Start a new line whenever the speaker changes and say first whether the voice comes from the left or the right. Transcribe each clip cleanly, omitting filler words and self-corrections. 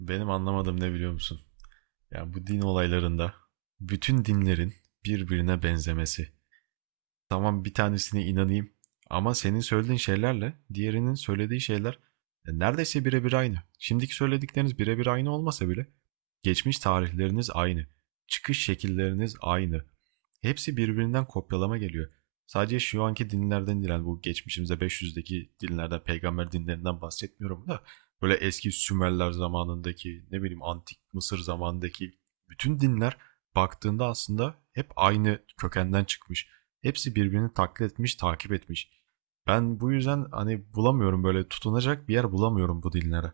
right: Benim anlamadığım ne biliyor musun? Ya bu din olaylarında bütün dinlerin birbirine benzemesi. Tamam bir tanesine inanayım ama senin söylediğin şeylerle diğerinin söylediği şeyler neredeyse birebir aynı. Şimdiki söyledikleriniz birebir aynı olmasa bile geçmiş tarihleriniz aynı. Çıkış şekilleriniz aynı. Hepsi birbirinden kopyalama geliyor. Sadece şu anki dinlerden diren bu geçmişimize 500'deki dinlerden, peygamber dinlerinden bahsetmiyorum da böyle eski Sümerler zamanındaki, ne bileyim antik Mısır zamanındaki bütün dinler baktığında aslında hep aynı kökenden çıkmış. Hepsi birbirini taklit etmiş, takip etmiş. Ben bu yüzden hani bulamıyorum böyle tutunacak bir yer bulamıyorum bu dinlere.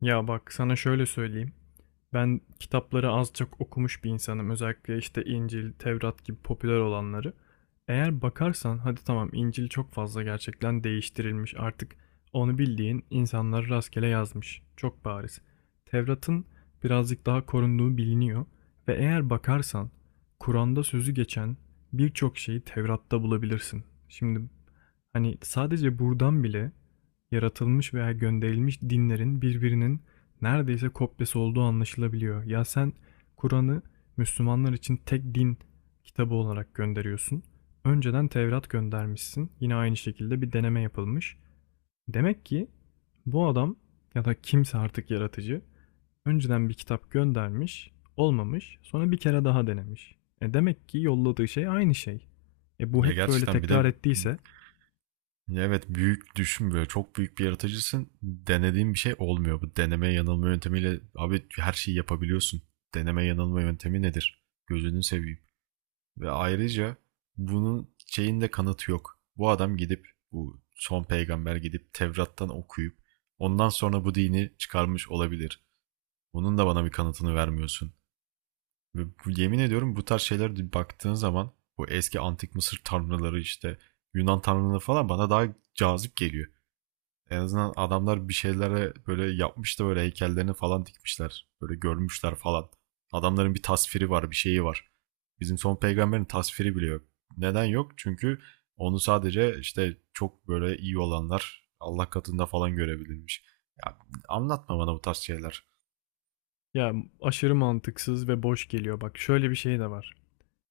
left: Ya bak sana şöyle söyleyeyim. Ben kitapları az çok okumuş bir insanım. Özellikle işte İncil, Tevrat gibi popüler olanları. Eğer bakarsan hadi tamam İncil çok fazla gerçekten değiştirilmiş artık. Onu bildiğin insanlar rastgele yazmış. Çok bariz. Tevrat'ın birazcık daha korunduğu biliniyor. Ve eğer bakarsan Kur'an'da sözü geçen birçok şeyi Tevrat'ta bulabilirsin. Şimdi hani sadece buradan bile yaratılmış veya gönderilmiş dinlerin birbirinin neredeyse kopyası olduğu anlaşılabiliyor. Ya sen Kur'an'ı Müslümanlar için tek din kitabı olarak gönderiyorsun. Önceden Tevrat göndermişsin. Yine aynı şekilde bir deneme yapılmış. Demek ki bu adam ya da kimse artık yaratıcı önceden bir kitap göndermiş, olmamış, sonra bir kere daha denemiş. E demek ki yolladığı şey aynı şey. E bu
right: Ya
left: hep böyle
right: gerçekten bir de
left: tekrar ettiyse
right: evet büyük düşün böyle çok büyük bir yaratıcısın. Denediğin bir şey olmuyor. Bu deneme yanılma yöntemiyle abi her şeyi yapabiliyorsun. Deneme yanılma yöntemi nedir? Gözünü seveyim. Ve ayrıca bunun şeyinde kanıtı yok. Bu adam gidip bu son peygamber gidip Tevrat'tan okuyup ondan sonra bu dini çıkarmış olabilir. Bunun da bana bir kanıtını vermiyorsun. Ve yemin ediyorum bu tarz şeylere baktığın zaman bu eski antik Mısır tanrıları işte Yunan tanrıları falan bana daha cazip geliyor. En azından adamlar bir şeylere böyle yapmış da böyle heykellerini falan dikmişler. Böyle görmüşler falan. Adamların bir tasviri var, bir şeyi var. Bizim son peygamberin tasviri bile yok. Neden yok? Çünkü onu sadece işte çok böyle iyi olanlar Allah katında falan görebilirmiş. Ya anlatma bana bu tarz şeyler.
left: ya aşırı mantıksız ve boş geliyor. Bak şöyle bir şey de var.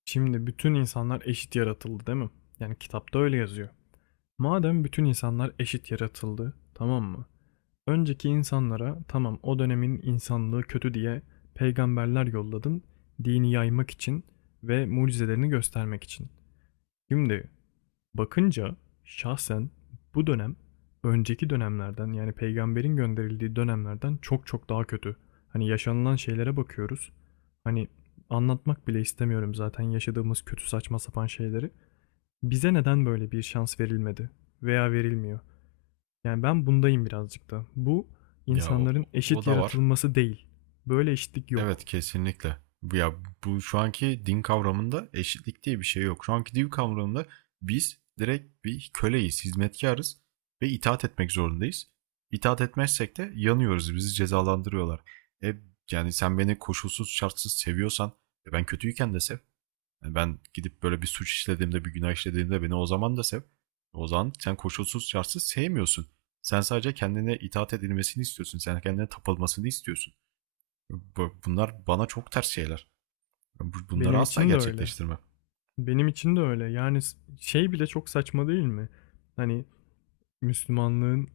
left: Şimdi bütün insanlar eşit yaratıldı değil mi? Yani kitapta öyle yazıyor. Madem bütün insanlar eşit yaratıldı, tamam mı? Önceki insanlara tamam o dönemin insanlığı kötü diye peygamberler yolladın, dini yaymak için ve mucizelerini göstermek için. Şimdi bakınca şahsen bu dönem önceki dönemlerden yani peygamberin gönderildiği dönemlerden çok çok daha kötü. Hani yaşanılan şeylere bakıyoruz. Hani anlatmak bile istemiyorum zaten yaşadığımız kötü saçma sapan şeyleri. Bize neden böyle bir şans verilmedi veya verilmiyor? Yani ben bundayım birazcık da. Bu
right: Ya o,
left: insanların
right: o
left: eşit
right: da var.
left: yaratılması değil. Böyle eşitlik
right: Evet
left: yok.
right: kesinlikle. Ya bu şu anki din kavramında eşitlik diye bir şey yok. Şu anki din kavramında biz direkt bir köleyiz, hizmetkarız ve itaat etmek zorundayız. İtaat etmezsek de yanıyoruz, bizi cezalandırıyorlar. E, yani sen beni koşulsuz şartsız seviyorsan ben kötüyken de sev. Yani ben gidip böyle bir suç işlediğimde, bir günah işlediğimde beni o zaman da sev. O zaman sen koşulsuz şartsız sevmiyorsun. Sen sadece kendine itaat edilmesini istiyorsun. Sen kendine tapılmasını istiyorsun. Bunlar bana çok ters şeyler. Bunları
left: Benim
right: asla
left: için de öyle.
right: gerçekleştirmem.
left: Benim için de öyle. Yani şey bile çok saçma değil mi? Hani Müslümanlığın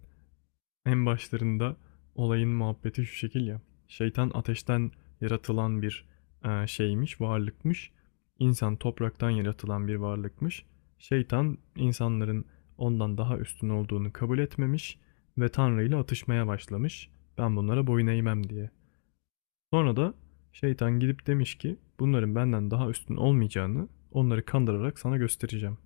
left: en başlarında olayın muhabbeti şu şekil ya. Şeytan ateşten yaratılan bir şeymiş, varlıkmış. İnsan topraktan yaratılan bir varlıkmış. Şeytan insanların ondan daha üstün olduğunu kabul etmemiş ve Tanrı ile atışmaya başlamış. Ben bunlara boyun eğmem diye. Sonra da şeytan gidip demiş ki bunların benden daha üstün olmayacağını onları kandırarak sana göstereceğim.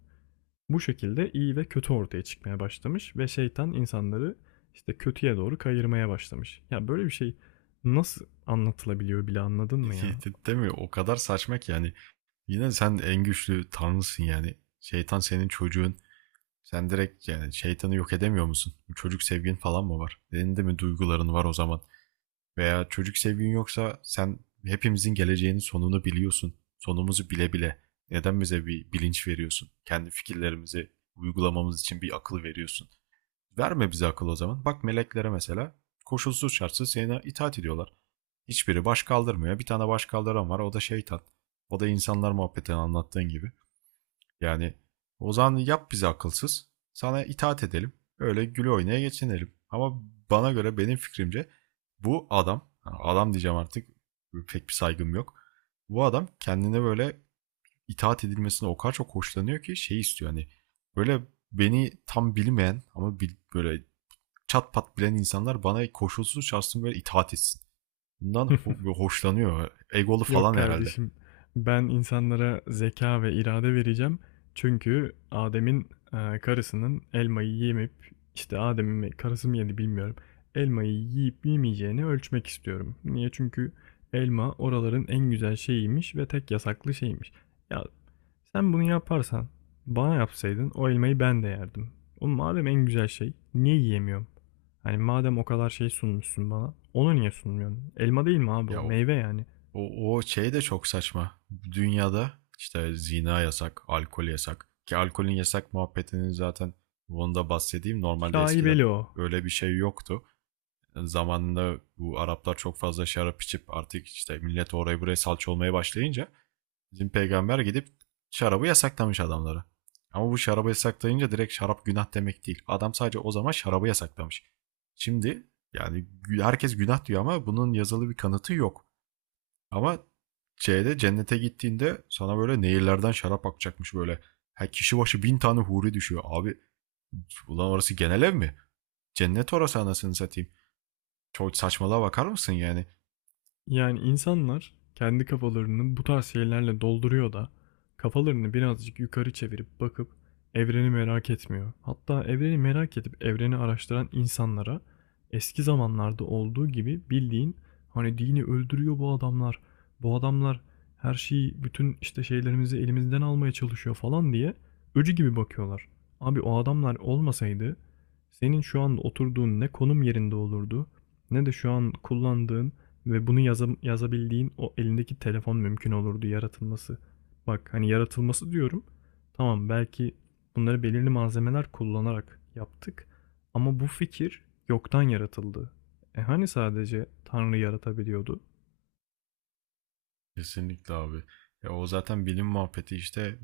left: Bu şekilde iyi ve kötü ortaya çıkmaya başlamış ve şeytan insanları işte kötüye doğru kayırmaya başlamış. Ya böyle bir şey nasıl anlatılabiliyor bile anladın mı ya?
right: Değil mi? O kadar saçma ki yani. Yine sen en güçlü tanrısın yani. Şeytan senin çocuğun. Sen direkt yani şeytanı yok edemiyor musun? Bu çocuk sevgin falan mı var? Senin de mi duyguların var o zaman? Veya çocuk sevgin yoksa sen hepimizin geleceğinin sonunu biliyorsun. Sonumuzu bile bile neden bize bir bilinç veriyorsun? Kendi fikirlerimizi uygulamamız için bir akıl veriyorsun. Verme bize akıl o zaman. Bak meleklere mesela koşulsuz şartsız sana itaat ediyorlar. Hiçbiri baş kaldırmıyor. Bir tane baş kaldıran var o da şeytan. O da insanlar muhabbetini anlattığın gibi. Yani o zaman yap bizi akılsız. Sana itaat edelim. Öyle güle oynaya geçinelim. Ama bana göre benim fikrimce bu adam, yani adam diyeceğim artık pek bir saygım yok. Bu adam kendine böyle itaat edilmesine o kadar çok hoşlanıyor ki şey istiyor hani böyle beni tam bilmeyen ama böyle çat pat bilen insanlar bana koşulsuz şartsız böyle itaat etsin. Bundan hoşlanıyor. Egolu
left: Yok
right: falan herhalde.
left: kardeşim, ben insanlara zeka ve irade vereceğim. Çünkü Adem'in karısının elmayı yemeyip işte Adem'in karısı mı yedi bilmiyorum. Elmayı yiyip yemeyeceğini ölçmek istiyorum. Niye? Çünkü elma oraların en güzel şeyiymiş ve tek yasaklı şeymiş. Ya sen bunu yaparsan, bana yapsaydın o elmayı ben de yerdim. Oğlum madem en güzel şey, niye yiyemiyorum? Hani madem o kadar şey sunmuşsun bana, onu niye sunmuyorsun? Elma değil mi abi o?
right: Ya
left: Meyve yani.
right: O, o şey de çok saçma. Dünyada işte zina yasak, alkol yasak. Ki alkolün yasak muhabbetinin zaten bunu da bahsedeyim. Normalde eskiden
left: Şaibeli o.
right: öyle bir şey yoktu. Zamanında bu Araplar çok fazla şarap içip artık işte millet oraya buraya salça olmaya başlayınca bizim peygamber gidip şarabı yasaklamış adamlara. Ama bu şarabı yasaklayınca direkt şarap günah demek değil. Adam sadece o zaman şarabı yasaklamış. Şimdi yani herkes günah diyor ama bunun yazılı bir kanıtı yok. Ama C'de cennete gittiğinde sana böyle nehirlerden şarap akacakmış böyle. Her kişi başı 1.000 tane huri düşüyor. Abi ulan orası genel ev mi? Cennet orası anasını satayım. Çok saçmalığa bakar mısın yani?
left: Yani insanlar kendi kafalarını bu tarz şeylerle dolduruyor da kafalarını birazcık yukarı çevirip bakıp evreni merak etmiyor. Hatta evreni merak edip evreni araştıran insanlara eski zamanlarda olduğu gibi bildiğin hani dini öldürüyor bu adamlar. Bu adamlar her şeyi bütün işte şeylerimizi elimizden almaya çalışıyor falan diye öcü gibi bakıyorlar. Abi o adamlar olmasaydı senin şu an oturduğun ne konum yerinde olurdu ne de şu an kullandığın ve bunu yazabildiğin o elindeki telefon mümkün olurdu yaratılması. Bak hani yaratılması diyorum. Tamam belki bunları belirli malzemeler kullanarak yaptık. Ama bu fikir yoktan yaratıldı. E hani sadece Tanrı yaratabiliyordu?
right: Kesinlikle abi. Ya o zaten bilim muhabbeti işte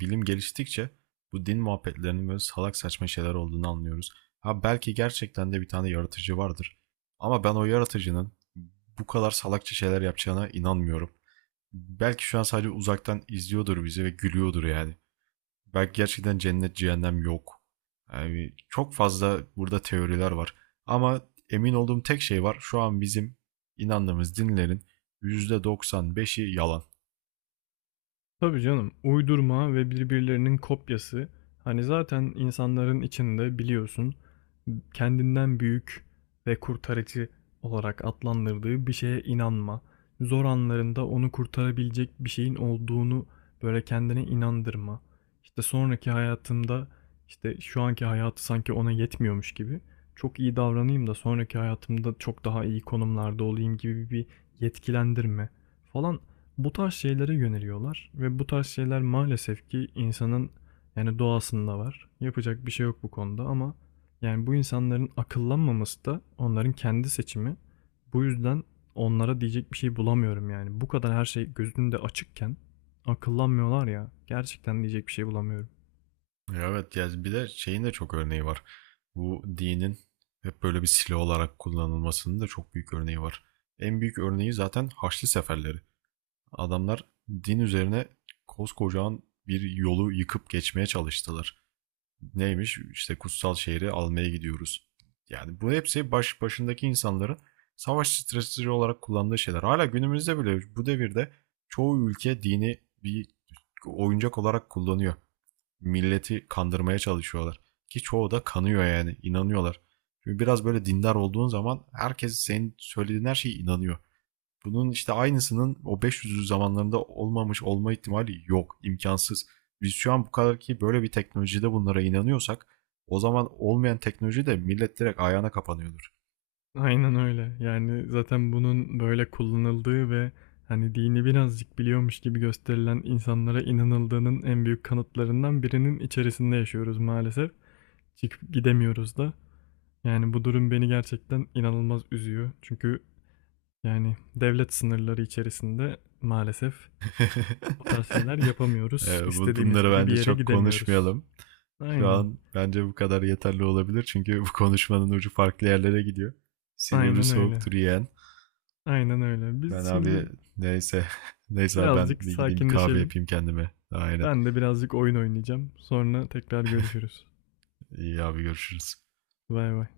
right: bilim geliştikçe bu din muhabbetlerinin böyle salak saçma şeyler olduğunu anlıyoruz. Ha belki gerçekten de bir tane yaratıcı vardır. Ama ben o yaratıcının bu kadar salakça şeyler yapacağına inanmıyorum. Belki şu an sadece uzaktan izliyordur bizi ve gülüyordur yani. Belki gerçekten cennet cehennem yok. Yani çok fazla burada teoriler var. Ama emin olduğum tek şey var. Şu an bizim inandığımız dinlerin %95'i yalan.
left: Tabii canım. Uydurma ve birbirlerinin kopyası. Hani zaten insanların içinde biliyorsun kendinden büyük ve kurtarıcı olarak adlandırdığı bir şeye inanma. Zor anlarında onu kurtarabilecek bir şeyin olduğunu böyle kendine inandırma. İşte sonraki hayatımda işte şu anki hayatı sanki ona yetmiyormuş gibi çok iyi davranayım da sonraki hayatımda çok daha iyi konumlarda olayım gibi bir yetkilendirme falan bu tarz şeylere yöneliyorlar ve bu tarz şeyler maalesef ki insanın yani doğasında var. Yapacak bir şey yok bu konuda ama yani bu insanların akıllanmaması da onların kendi seçimi. Bu yüzden onlara diyecek bir şey bulamıyorum yani. Bu kadar her şey gözünde açıkken akıllanmıyorlar ya. Gerçekten diyecek bir şey bulamıyorum.
right: Evet yani bir de şeyin de çok örneği var. Bu dinin hep böyle bir silah olarak kullanılmasının da çok büyük örneği var. En büyük örneği zaten Haçlı Seferleri. Adamlar din üzerine koskocaman bir yolu yıkıp geçmeye çalıştılar. Neymiş? İşte kutsal şehri almaya gidiyoruz. Yani bu hepsi baş başındaki insanların savaş stratejisi olarak kullandığı şeyler. Hala günümüzde bile bu devirde çoğu ülke dini bir oyuncak olarak kullanıyor. Milleti kandırmaya çalışıyorlar. Ki çoğu da kanıyor yani inanıyorlar. Çünkü biraz böyle dindar olduğun zaman herkes senin söylediğin her şeye inanıyor. Bunun işte aynısının o 500'lü zamanlarında olmamış olma ihtimali yok. İmkansız. Biz şu an bu kadar ki böyle bir teknolojide bunlara inanıyorsak o zaman olmayan teknoloji de millet direkt ayağına kapanıyordur.
left: Aynen öyle. Yani zaten bunun böyle kullanıldığı ve hani dini birazcık biliyormuş gibi gösterilen insanlara inanıldığının en büyük kanıtlarından birinin içerisinde yaşıyoruz maalesef. Çıkıp gidemiyoruz da. Yani bu durum beni gerçekten inanılmaz üzüyor. Çünkü yani devlet sınırları içerisinde maalesef bu tarz şeyler yapamıyoruz. İstediğimiz
right: Bunları
left: gibi bir
right: bence
left: yere
right: çok
left: gidemiyoruz.
right: konuşmayalım. Şu
left: Aynen.
right: an bence bu kadar yeterli olabilir. Çünkü bu konuşmanın ucu farklı yerlere gidiyor. Silivri
left: Aynen öyle.
right: soğuktur yeğen.
left: Aynen öyle. Biz
right: Ben
left: şimdi
right: abi neyse. Neyse abi ben
left: birazcık
right: bir gideyim bir kahve
left: sakinleşelim.
right: yapayım kendime. Aynen.
left: Ben de birazcık oyun oynayacağım. Sonra tekrar görüşürüz.
right: İyi abi görüşürüz.
left: Bay bay.